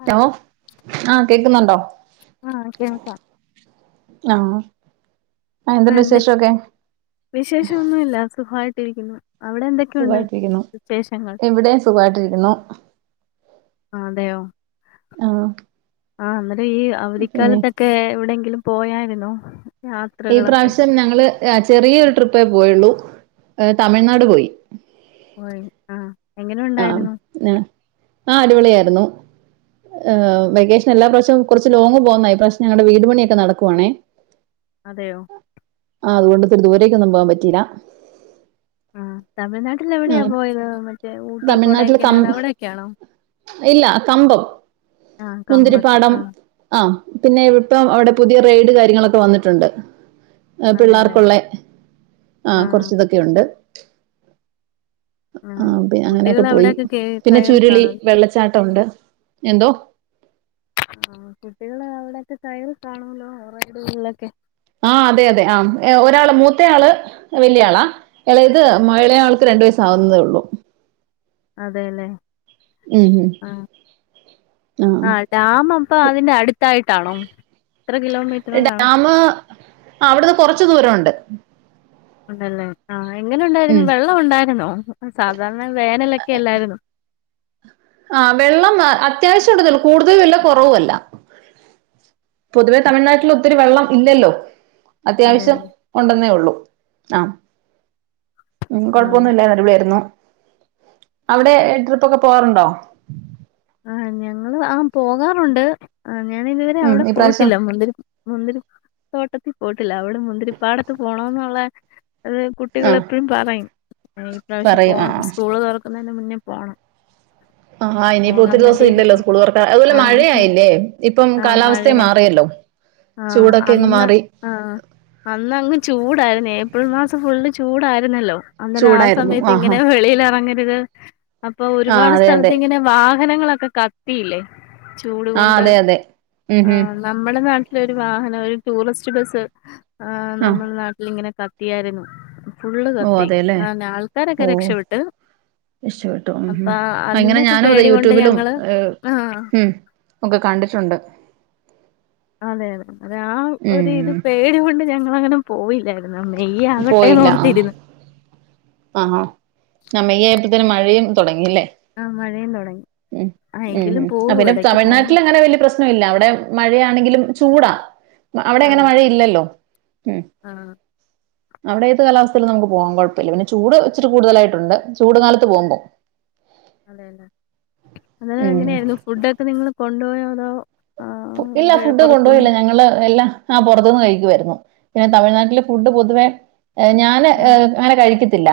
Hello ഓഹ് ആഹ് കേക്കുന്നുണ്ടോ? ആഹ് കേൾകാം. ആഹ്. എന്തുണ്ട് ആഹ് ണ്ട് വിശേഷമൊക്കെ വിഷേശോന്നുല്ല സുഖായിട്ടിരിക്കുന്നു അവടെ എന്ത് സുഖായിട്ടിരിക്കുന്നു ഇവിടേം സുഖായിട്ടിരിക്കുന്നു അതെയോ ഉം ആഹ് അന്നേരം ഈ അവധിക്കാലത്തെക്കെ എവിടെയെങ്കിലും പോയായിര്ന്നോ ഈ പ്രാവശ്യം ഞങ്ങള് ഏഹ് ചെറിയൊരു ട്രിപ്പേ പോയുള്ളൂഏഹ് തമിഴ്നാട് പോയി പോയി ആഹ് ആഹ് നെ ആഹ് അടിപൊളിയാര്ന്നു ഏഹ് വെക്കേഷൻ എല്ലാ പ്രാവശ്യം കൊറച്ച്ലോങ്ങ് പോവുന്നാ ഇപ്രവശ്യം ഞങ്ങടെ വീട് പണിയൊക്കെ നടക്കുവാണേ അതെയോ ആഹ് വീട്ത്തോണ്ട് ദൂരേയ്ക്കൊന്നും പോവാം പറ്റീലാ ആഹ് തമിഴ്നാട്ടില് എവിടെയാ ആഹ് പോയത് മ തമിഴ്നാട്ടില് കം ഇല്ല കമ്പം ആഹ് കമ്പത്ത് ആഹ് ആഹ് പിന്നെ ഇപ്പം അവിടെ പുതിയ റെയ്ഡ് കാര്യങ്ങളൊക്കെ വന്ന്ട്ടുണ്ട് ഏഹ് അതെല്ലേ പിള്ളാർക്കുള്ളെ ആ ആഹ് കൊർച്ച് ഇതൊക്കെയുണ്ട് ആ ആഹ് പിന്നെ കുട്ടികൾ അങ്ങനെയൊക്കെ പോയി അവിടെയൊക്കെ കേ പിന്നെ കയറി ചുരുളി കാണും വെള്ളച്ചാട്ട ഉണ്ട് എന്തോ ആഹ് കുട്ടികള് അവിടെക്കെ കയറി കാണുഒല്ലോ കൊറെ ഇത്പോലുള്ളഹ് ഒക്കെ ആഹ് അതെ അതെ ആഹ് ഏഹ് ഒരാള് മൂത്ത ആള് വല്ല്യ ആളാ എളേത് മ എളേ ആൾക്ക് രണ്ടു വയസ്സ് ആക്ന്നതെ ഒള്ളൂ അതെല്ലെ ഉം ഉം ആഹ് ഡാമപ്പ അതിന്റെ അട്ത്തായിട്ടാണോ എത്ര കിലോമീറ്ററ് കാണും ആഹ് അവ്ട്ന്ന് കൊറച്ച് ദൂര ഉണ്ട് ഉം ഉണ്ടല്ലേ ആഹ് എങ്ങനെ ഉണ്ടായിരുന്നു ഉം വെള്ളം ഉണ്ടായിരുന്നോ സാധാരണ വേനലെക്കെ എല്ലായ്ര്ന്നോ ആഹ് വെള്ളം അത്യാവശ്യം ഉണ്ട്ന്നെ ഒള്ളു കൂട്തലു അല്ല കൊറവു അല്ല. പൊതുവെ തമിഴ്നാട്ടിൽ ഒത്തിരി വെള്ളം ഇല്ലല്ലോ അതെ അത്യാവശ്യം അതെ ഒണ്ടെന്നേ ഒള്ളൂ ആഹ് ഉം ആഹ് കൊഴപ്പൊന്നു ഇല്ലാര്ന്ന് അടിപൊളി ആയ്രുന്നു അവിടെ ട്രിപ്പ് ഒക്കെ പോവാറ്ണ്ടോ ആഹ് ഞങ്ങള് ആഹ് പോകാറൊണ്ട് ആഹ് ഞാനിത് വരെ ഉം അവിടെ ഇപ്രാവശ്യം പോയിട്ടില്ല മുന്തിരി മുന്തിരി തോട്ടത്തി പോയിട്ടില്ല അവ്ടെ മുന്തിരിപ്പാടത്ത് പോണോന്നുള്ളെ ഇത്‌ ആഹ് കുട്ടികളെപ്പഴും പറയും ഇഞ്ഞി ഇ പ്രാവശ്യം പറയും പോണം ആഹ് സ്കൂള് തൊറക്കുന്നേന് മുന്നേ പോണം. ആഹ് ഹാ ഇനിയിപ്പൊ പോകാൻ ഒത്തിരി വേണ്ടി ദിവസം ഇല്ലല്ലോ ഇരിക്കുവാ സ്കൂള് തെർക്കാ അതുവല്ല ആഹ് മഴയായില്ലേ ഇപ്പം ആഹ് കാലാവസ് ഥേം മഴയാ മാറിയല്ലോ ചൂടക്കെ അങ് മാറി. ആഹ് അന്ന് അങ്ങ് ചൂടായിര്ന്ന് ഏപ്രിൽ മാസം ഫുള്ള് ചൂടാര്ന്നല്ലോ അന്നേര ആ ചൂടായിരുന്നു സമയത്ത് ആഹാ ഇങ്ങനെ വെളിയിൽ എറങ്ങരുത് അപ്പൊ ആഹ് ഒരുപാട് അതെ അതെ സ്ഥലത്ത് ഇങ്ങനെ വാ ഹനങ്ങളൊക്കെ കത്തിയില്ലേ ആഹ് അതെ അതെ ഉം ഉം നമ്മളെ നാട്ട്ലൊരു വാഹനം ഒരു ടൂറിസ്റ്റ് ബസ്സ് ആഹ് നമ്മ്ടെ നാട്ട്ലിങ്ങനെ ക ത്തിയാര്ന്നു ഫുള്ള് ഓഹ് കത്തി അതെല്ലേ അനെ ആൾക്കാരൊക്കെ രക്ഷപെട്ട്. രക്ഷപ്പെട്ടു ഉം ഹും അഹ് ഇങ്ങനെ ഞാനും അതെ പേടി കൊണ്ട് യൂട്യൂബിലും ഞങ്ങള് എഹ് ആഹ് ഉം ഒക്കെ കണ്ടിട്ടുണ്ട്. അതെ അതെ അതെ ആ ഒരു ഉം ഇത് പേടി കൊണ്ട് ഞങ്ങളങ്ങനം പോയില്ലായിര്ന്ന് മെയ്യ് ആകട്ടെന്നോർത്തിര്ന്ന്. ആ ഹ നമെ യേറ്റപ്പോഴേത്തിന്നെ മഴയും തുടങ്ങില്ലേ ആഹ് മഴയും തുടങ്ങി ഉം ആഹ് ഉം എങ്കിലും ഉം അ പോകും പിന്നെ ഇടക്ക് പോവും തിഴ്നാട്ടിൽ അങ്ങനെ വലിയ പ്രശ് നം ഇല്ല അവിടെ മഴയാണെങ്കിലും ചൂടാ അവിടെ അങ്ങനെ അതെ മഴ ഇല്ലല്ലോ ഉ ആഹ് അവിടെ ഏത് കാലാവസ്ഥയിലും നമുക്ക് പോവാൻ കുഴപ്പമില്ല പിന്നെ ചൂട് ഇച്ചിരി കൂടുതലായിട്ടുണ്ട് ചൂട് കാലത്ത് പോകുമ്പോൾ. അതെല്ലെ അങ്ങെനെ ഉം എങ്ങനെയായിരുന്നു ഫുഡ് ഒക്കെ നിങ്ങൾ കൊണ്ടുപോയോ അതോ ഇല്ല ആഹ് ഫുഡ് പുറത്തുന്ന് കൊണ്ടുപോയില്ല ഞങ്ങള് എല്ലാം ആഹ പുറത്ത്ന്ന് കഴിക്കുവായിരുന്നു പിന്നെ തമിഴ്നാട്ടിലെ ഫുഡ് പൊതുവേ ഞാന് ഏ ആഹ് അങ്ങനെ കഴിക്കത്തില്ല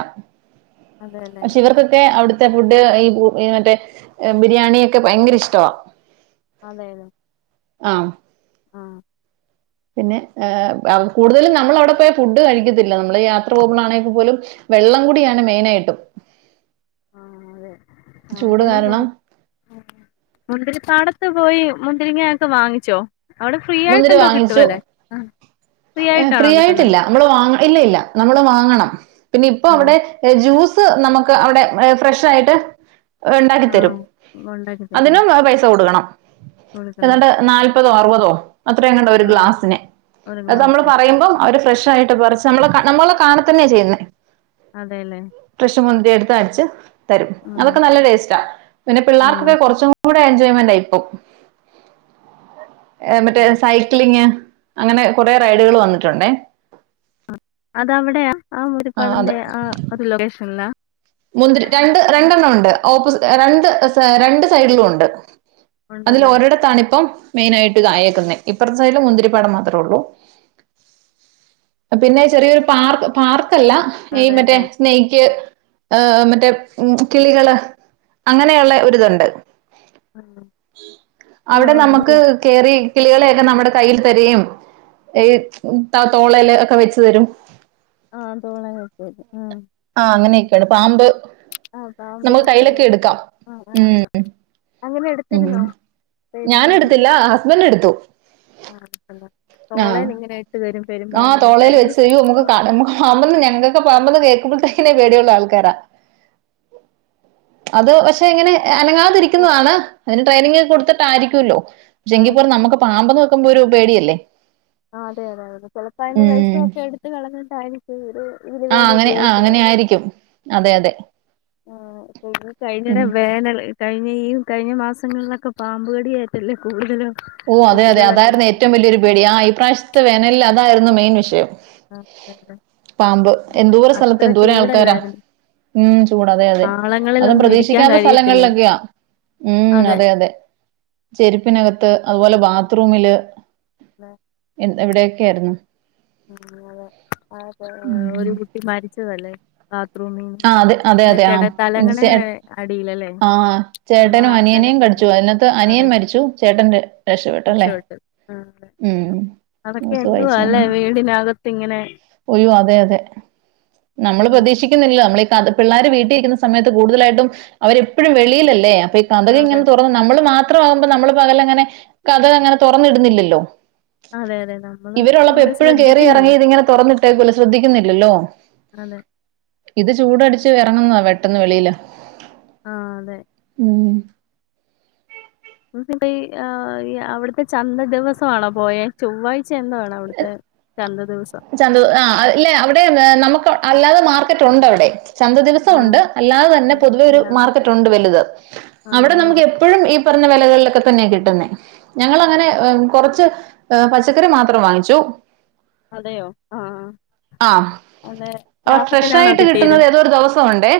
അതെല്ലേ പക്ഷെ ഇവർക്കൊക്കെ അവിടു ത്തെ ഫുഡ് ഈ മറ്റേ ബിരിയാണിയൊക്കെ ഭയങ്കര ഇഷ്ടവാ അതെയ അതെ ആം ആഹ് പിന്നെ കൂടുതലും നമ്മള് അവിടെ പോയ ഫുഡ് കഴിക്കത്തില്ല നമ്മള് യാത്ര പോകുമ്പോഴാണെങ്കിൽ പോലും വെള്ളം കുടിയാണ് മെയിനായിട്ടും ആഹ് അതെ ആഹ് ചൂട് പിന്നെ കാരണം പോക മുന്തിരി പാടത്ത് പോയി മുന്തിരിങ്ങ ഒക്കെ വാങ്ങിച്ചോ അവിടെ ഫ്രീ ആയിട്ട് മുന്തിരി എന്തോ കിട്ടുവ വാങ്ങിച്ചു ല്ലെ ആ ഫ്രീ ആയിട്ടില്ല നമ്മള് വാങ്ങണം ഇല്ല ഇല്ല നമ്മള് വാങ്ങണം പിന്നെ ഇപ്പൊ ആഹ് അവിടെ ജ്യൂസ് നമ്മക്ക് അവിടെ ഫ്രഷ് ആയിട്ട് ഉണ്ടാക്കിത്തരും ആഹ് ഉണ്ടാക്കി തരുവ അതിനും പൈസ കൊടുക്കണം കൊടുക്കണം ഏതാണ്ട് നാല്പതോ അറുപതോ അത്ര എങ്ങാണ്ടാ ഒരു ആഹ് ഗ്ലാസിന് ഒരു അത് നമ്മൾ പറ ഗ്ലാസ് പറയുമ്പ അവര് ഫ്രഷ ആയിട്ട് പറിച്ച് നമ്മ നമ്മളെണ കാണ തന്നെയാ ചെയ്യുന്നേ. അതെല്ലേ. ഫ്രഷ് മുന്തിരി എടുത്ത് അടിച്ച് തരും ആഹ് അതൊക്കെ നല്ല ടേസ്റ്റാ പിന്നെ പിള്ളേർക്കൊക്കെ ആഹ് കുറച്ചും കൂടെ എൻജോയ്മെന്റ ഇപ്പം അതെ സൈക്ലിങ് അങ്ങനെ കുറെ റൈഡുകൾ വന്നിട്ടുണ്ടേ അതെവിടെയാ അ ഒരു ആ അതെ കൊളന്തെ ആ ഏത് ലൊക്കേഷനിലാ മുന്തിരി രണ്ട് രണ്ടെണ്ണം ഉണ്ട് ഓപ്പോസി രണ്ട് രണ്ട് സൈഡിലും ഉണ്ട് അതിൽ ഉണ്ടല്ലേ ഒരിടത്താണ് ഇപ്പം മെയിൻ ആയിട്ട് ഇതായേക്കുന്നത് ഇപ്പറത്തെസൈഡില് മുന്തിരിപ്പാടം മാത്രേ ഉള്ളൂ പിന്നെ ചെറിയൊരു പാർക്ക് പാർക്കല്ല ഈ മറ്റേ അതെല്ലേ സ്നേക്ക് മറ്റേ ഉ കിളികള് അങ്ങനെയുള്ള ഒരിതുണ്ട് ആ ആ അവിടെ നമ്മക്ക് അല്ല കേറി കിളികളെയൊക്കെ നമ്മടെ കയ്യിൽ തരികയും ഏ തോളേൽ ഒക്കെ വെച്ചു തരും ആഹ് തോളേല് വെച്ച് തരും അ ആഹ് അങ്ങനെയൊക്കെയാണ് പാമ്പ് ആഹ് നമുക്ക് പാമ്പിനെ കയ്യിലൊക്കെ എടുക്കാം തോളേല്ആഹ് ആഹ് ഉം ഞാനെടുത്തില്ല ഹസ്ബൻഡ് എടുത്തു ആഹ് തോളേൽ ഇങ്ങനെ ഇട്ട് തരും പെരുമ്പാമ്പിനെ ആഹ്തോളേൽ കഴിഞ്ഞ ദിവസം വെച്ച്തെരും നമ്മക്ക് കാണാൻ ഞങ്ങൾക്കെ പാമ്പ് ന്ന് കേൾക്കുമ്പോത്തന്നെ പേടിയുള്ള ആൾക്കാരാ അത് പഷ് പക്ഷെ എങ്ങനെ അനങ്ങാതിരിക്കുന്നതാണ് അതിന് ട്രെയിനിങ് കൊടുത്തിട്ടായിരിക്കല്ലോ ആ പക്ഷെങ്കി പോലും എനിക്ക് നമ്മക്ക് പാമ്പ് ന്ന് കേക്കുമ്പോ ഒരു പേടിയല്ലേ ആഹ് അതെ അതെ അതെ ചെലപ്പോ അതിന്റെ ഉം. വേഷമൊക്കെ എടുത്ത് കളഞ്ഞിട്ടായിരിക്കും ഇവര് ഇതിന് വേണ്ടി ഉപയോഗിച്ചത് രിക്കും അതെ അതെ ആഹ് [unintelligible] കഴിഞ്ഞടെ ഉം. വേനൽ കഴിഞ്ഞ ഈ കഴിഞ്ഞ മാസങ്ങളിലൊക്കെ പാമ്പ് കടിയേറ്റല്ലേ കൂടുതലും ഓ അതെ അതെ കുട്ടികളൊക്കെ അതായിരുന്നു ഏറ്റവും വലിയൊരു പേടി ഈ പ്രാവശ്യത്തെ വേനനിൽ അതായിരുന്നു മെയിൻ വിഷയം [unintelligible] പാമ്പ് എന്തോരം അത്ര സ്ഥലത്ത് എന്തോരം ആൾക്കാരാ ചൂടല്ലായിരുന്നു ഉം ചൂട് അതെ അതെ അതും പാളങ്ങളിലൊന്നും ഇരിക്കാൻ പ്രതീക്ഷിക്കാത്ത കഴിയത്തില്ലല്ലോ സ്ഥലങ്ങളിലൊക്കെയാ ഉം അതെ അതെ ചെരുപ്പിനകത്ത് അതുപോലെ ബാത്ത്റൂമില് എ എവിടെയൊക്കെ ആയിരുന്നു അതെ അതെ ഒരു കുട്ടി മരിച്ചതല്ലേ ബാത്റൂമീന്ന് ആഹ് അതെ അതെ അതെ അല്ല തലങ്ങണേടെ ആഹ്. അടിയിലല്ലേ വാർത്തെലൊക്കെ ച്ചു അതിനകത്ത് അനിയൻ മരിച്ചു ചേട്ടൻ രക്ഷപ്പെട്ടല്ലേ രക്ഷപെട്ട് അതെ ഉം അതൊക്കെ ന്യൂസ് എന്തുവാ അല്ലെ വായിച്ചായിരുന്നു ഒയ്യോ അതെ അതെ നമ്മള് ഉം പ്രതീക്ഷിക് ക്കുന്നില്ലല്ലോ നമ്മൾ പിള്ളേര് വീട്ടിലിരിക്കുന്ന സമയത്ത് കൂടുതലായിട്ടും അവരെപ്പോഴും വെിളിയിലല്ലേ അപ്പൊ കതക് അതെ ഇങ്ങനെ തുറന്ന് നമ്മള് മാത്രമാകുമ്പോ നമ്മൾ പകല അങ്ങനെ കതക് അങ്ങനെ തുറന്നിടുന്നില്ലല്ലോ അതെ അതെ നമ്മള് അങ്ങനെ ശ്രദ്ധിക്കുന്നില്ല ഇങ്ങനെ തുറന്നി ട്ടേക്കൂല്ല ശ്രദ്ധിക്കുന്നില്ലല്ലോ അതെ ഇത് ചൂടടിച്ച് ഇറങ്ങുന്നതാ പെട്ടെന്ന് വെളിയില് ആഹ് അതെ ഉം [unintelligible] ആഹ് അവിടുത്തെ ചന്ത ദിവസമാണോ പോയേ ചൊവ്വാഴ്ച എന്തോണവിടുത്തെ ചന്ത ദിവസം ചന്ത ആഹ് അല്ലേ അവിടെ നമുക്ക് അല്ലാതെ മാർക്കറ്റ് ഉണ്ട് അവിടെ ചന്ത ദിവസം ആ ഉണ്ട് അല്ലാതെ തന്നെ പൊതുവെ ഒരു അല്ലാതെ മാർക്കറ്റ് ഉണ്ട് വലുത് ആ അവിടെ ആ നമുക്ക് എപ് പ്പഴും ഈ പറഞ്ഞ വിലകളിലൊക്കെ തന്നെയാ കിട്ടുന്നേ ഞങ്ങൾ അങ്ങനെ കൊറച്ച് പച്ചക്കറി മാത്രം വാങ്ങിച്ചു അതെയോ ആഹ് അതെ ആഹ് ലാഭത്തിനാണോ ഫ്രഷായിട്ട് കിട്ടിയത് കിട്ടുന്നത് ഏതോരു ദിവസം ഒണ്ടേ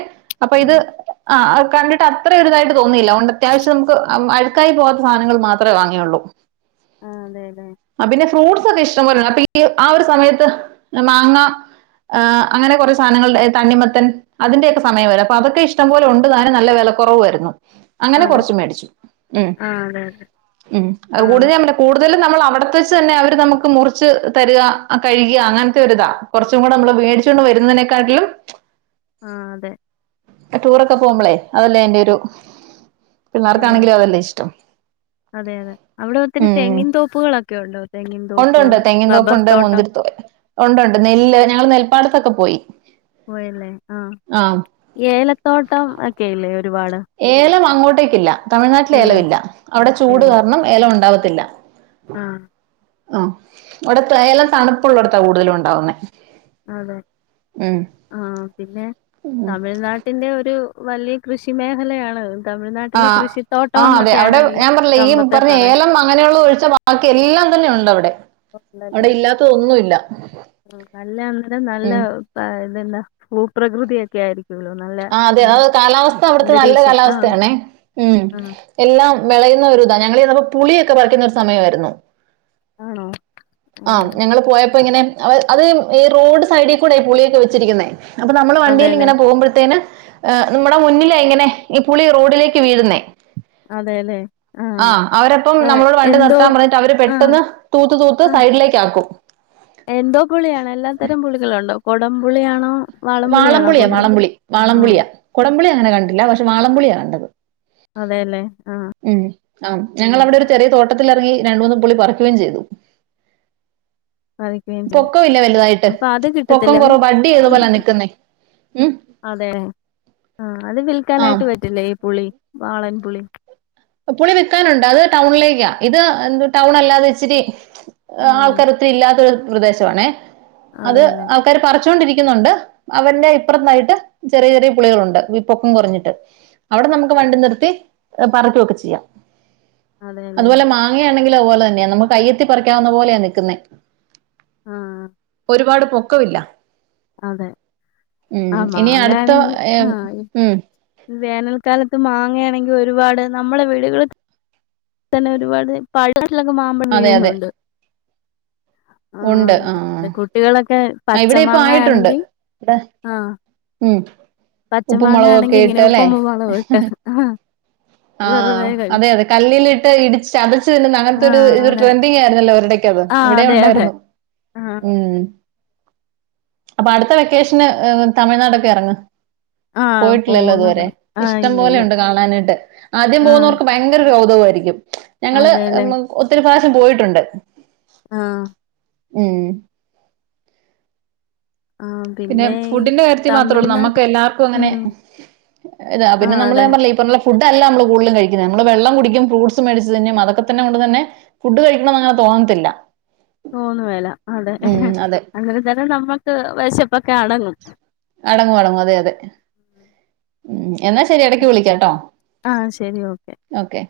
അപ്പൊ ഇത് ആഹ് ആഹ് കണ്ടിട്ട് അത്ര ഒരുതായിട്ട് തോന്നിയില്ല തൊണ്ട് അത്യാവശ്യം നമുക്ക് അഴുക്കായി പോവാത്ത സാധനങ്ങൾ മാത്രമേ വാങ്ങിയുള്ളൂ ആഹ് അതെ അതെ ആഹ് പിന്നെ ഫ്രൂട്ട്സ് ഒക്കെ ഇഷ്ടംപലെയാണ് അപ്പൊ ഈ ആ ഒരു സമയത്ത് മാങ്ങ ആഹ് അങ്ങനെ കുറെ സാധനങ്ങൾ തണ്ണിമത്തൻ അതിന്റെ ഒക്കെ സമയാരും അപ്പൊ അതൊക്കെ ഇഷ്ടംപോലെ ഉണ്ട് താനും നല്ല വെല കുറവുമായിരുന്നു അങ്ങനെ അതെ കുറച്ച് മേടിച്ചു ഉം ആഹ് അതെ അതെ ഉം അത് ആഹ് കൂടുതലും നമ്മള് കൂടുതലും നമ്മള് അവി പുറത്ത് വെച്ച് തന്നെ അവര് നമുക്ക് മുറിച്ച് തരിക കഴുക അങ്ങനത്തെ ഒരുരിതാ കുറച്ചും കൂടെ നമ്മൾ വേടി ച്ചോണ്ട് വരുന്നതിനെക്കാട്ടിലും ആഹ് അതെ ടൂറൊക്കെ പോകുമ്പോളേ അതല്ലേ അന്റെ ഒരു അതെ പിള്ളേർക്കാണെങ്കിലും അതെ അതല്ലേ ഇഷ്ടം. അതെ അതെ അവിടെ ഒത്തിരി തെങ്ങിൻ തോപ്പുകളൊക്കെ ഉണ്ടോ തെങ്ങിൻ തോപ്പ് ഉണ്ട്ണ്ട് തെങ്ങിൻ റബ്ബർ തോപ്പുണ്ട് തോട്ടം മുന്തിരിത്തോപ്പ് ഉണ്ട് ഉണ്ട് നെല്ല് ഞങ്ങള് നെൽപ്പാടത്തൊക്കെ പോയി പോയില്ലേ ആഹ് ഏലത്തോട്ടം ഒക്കെ ഇല്ലേ ഒരുപാട് ഏലം അങ്ങോട്ടേക്കില്ല തമിഴ്നാട്ടില് ഇല്ല ഏലമില്ല അവിടെ ചൂട് ഇല്ല കാരണം ഏലം ഉണ്ടാാവത്തില്ല ആഹ് ആഹ് അവിടെ ഏലം തണുപ്പള്ളിടത്താ കൂടുതലും ഉണ്ടാവുന്നേ അതെ ആഹ് പിന്നെ തമിഴ്നാട്ടിൽ ട്ടിന്റെ ഒരു വലിയ കൃഷി മേഖലയാണത് ആഹ് ആഹ് അതെ അവിടെ ഈ ഞാൻ പറഞ്ഞില്ലേ ഈ കമ്പത്തെ പറഞ്ഞ പറയ ഏലം അങ്ങനെയുള്ള ഒഴിച്ച് ബാക്കി എല്ലാം തന്നെ ഉണ്ട് അവിടെ ഉണ്ടല്ലേ അവിടെ ഇല്ലാത്തതൊന്നുമില്ല ല്ല നല്ല നല്ല ഉം ആഹ് ഇതന്നാ ഭൂപ്രകൃതിയൊക്കെ ആയിരിക്കും ആഹ് അതെ അതെ കാലാവസ്ഥ അവിടുത്തെ നല്ല അന്തരീക്ഷം ആഹ് കാലാവസ്ഥയാണേ ഉം ആഹ് എല്ലാം വിളയുന്ന ഒരു ഇതാ ഞങ്ങൾപ്പോ പുളിയൊക്കെ പറിക്കുന്ന സമയമായിരുന്നു ആണോ ആഹ് ഞങ്ങള് പോയപ്പോ ഇങ്ങനെ അത് ഈ റോഡ് സൈഡിൽ കൂടൊയി പുളിയൊക്കെ വെച്ചിരിക്കുന്നേ അപ്പൊ നമ്മള് വണ്ടിയിൽ അതെല്ലേ ഇങ്ങനെ പോകുമ്പോഴത്തേന് നമ്മുടെ മുന്നിലേ ഇങ്ങനെ ഈ പുളി റോഡിലേക്ക് വീഴുന്നേ ആഹ് അവരെപ്പം ആഹ് നമ്മളോട് വണ്ടി എന്തോ നിർത്താൻ പറഞ്ഞിട്ട് അവര് ആഹ് പെട്ടെന്ന് തൂത്ത് തൂത്ത് ആഹ് സൈഡിലേക്ക് ആക്കും എന്തോ പുളിയണോ എല്ലാത്തരം പുളികളുണ്ടോ കുടംപുളിയണോ വാളംപുളിയ വളം പുളി വളപുളിയാടമ്പുളി അങ്ങനെ കണ്ടില്ല പക്ഷെ വാളംപുളിയാ കണ്ടത് അതെ അതെ ആഹ് ഉം ആഹ് ഞങ്ങള് അവിടെ ഒരു ചെറിയ തോട്ടത്തി ഇറങ്ങി രണ്ട് മൂന്നും പുുളി പറിക്കുകയും ചെയ്തു പറിക്കുകയും ചെയ്യും പൊക്കം ഇല്ല വലുതായിട്ട് അപ്പൊ അത് പൊക്കം കിട്ടത്തില്ല അത് കൊറവ് വഡി ഉം ഏതുപോലെ അതെ ആഹ് അത് ആ വിൽക്കാനായിട്ട് വ റ്റില്ലേ പുളി വാളൻപുളി പുളി വിൽക്കാനുണ്ട് അത് ടൗണിലേക്കാ ഇത് എന്ത് ടൗൺ അല്ലാതെ ഇച്ചിരി ആഹ് ആൾക്കാർ ഒത്തിരി ഇല്ലാത്ത പ്രദേശമാണ് അത് അതെല്ലേ ആൾക്കാര് പറിച്ചുകൊണ്ടിരിക്കുന്നുണ്ട് അതിന്റെ ഇപ്പുറത്തായിട്ട് ചെറിയ ചെറിയ പുളികളുണ്ട് പൊക്കം കുറഞ്ഞിട്ട് അവിടെ നമുക്ക് വണ്ടി നിർത്തി പറക്കുവൊക്കെ ചെയ്യാം അതെല്ലേ അതുപോലെ മാ അങ്ങെയാണെങ്കിൽ അതുപോലെ തന്നെ നമ്മുക്ക് കയ്യത്തി പറിക്കാവുന്ന പോലാ നിൽക്കേ ആഹ് ഒരുപാട് പൊക്കമില്ല അതെ ഉം ആ ഇനി അടുത്ത മാങ്ങയാണെങ്കി ഏ ആ ഉം വേനൽക്കാലത്ത് മാങ്ങയാണെങ്കിൽ ഒരുപാട് നമ്മളെ വീടുകൾ തന്നെ ഒരുപാട് പഴാട്ടിലൊക്കെ മാമ്പഴ അതെ അതെ വീഴുന്നുണ്ട് ആഹ് പിന്നെ കുട്ടികളൊക്കെ പച്ച ഇവിടെ ഇപ്പൊ ആയിട്ടുണ്ട് മാങ്ങയാണെങ്കിൽ ഇവിടെ ആഹ് ഉം പച്ച ഉപ്പും മാങ്ങ ആണെങ്കി മുളകൊക്കെ ഇങ്ങനെ ഇട്ട് അല്ലെ ഉപ്പും മൂളകും ഇട്ട് ആഹ് വെറുതെ കഴി അതെ അതെ കല്ലിലിട്ട് ഇടിച്ച് ചതച്ചുതിന്ന് ആ അങ്ങനത്തെ ഒരു ഇരു അതെ ട്രെൻഡിങ് ആയിരുന്നല്ലോ ഒരിടേക്ക് അത് ആ ഇവിടെ അതെ അതെ ഉണ്ടായിരുന്നു ആ ഉം അപ്പൊ അടുത്ത വെക്കേഷന് തമിഴ്നാടൊക്കെ ഇറങ്ങ് ആ പോയിട്ടില്ലല്ലോ ഇതുവരെ പോകുന്നുണ്ട് ആ ഇഷ്ടം ഇല്ലില്ല പോലെുണ്ട് കാണാനായിട്ട് ആദ്യം ആ പോകുന്നവർക്ക് ഭയങ്കരൊരു കൗതുകമായിരിക്കും ഞങ്ങള് അതെല്ലേ ഒത്തിരി പ്രാവശ്യം പോയിട്ടുണ്ട് ആഹ് ഉം ആ പിന്നെ ഈ ഫുഡിന്റെ കാര്യത്തിൽ മാത്രേ ഉള്ളൂ തമിഴ്നാട് നമ്മുക്ക് എല്ലാർക്കും ഉം അങ്ങനെ എന്നാ ആ പിന്നെ നമ്മള് അതെ ഞാൻ പറഞ്ഞില്ലേ ഈ പറ [unintelligible] ഫുഡല്ല നമ്മള് കൂടലും കഴിക്കുന്നെ നമ്മള് വെള്ളം കുടിക്കും ഫ്രൂഡ്സ് മേടിച്ച് തിന്നും അതൊക്കെതന്നെ കൊണ്ട് തന്നെ ഫുഡ് കഴിക്കണന്ന് അങ്ങനെ തോന്നത്തില്ലാ തോന്നു വേലാ അതെ അതെ. അന്നേരം നമ്മക്ക് വെശപ്പൊക്കെ അടങ്ങും അടങ്ങും അടങ്ങും അതെ അതെ ഉം എന്നാ ശരി എടക്ക് വിളിക്കാട്ടോ ആഹ് ശരി ഓക്കെ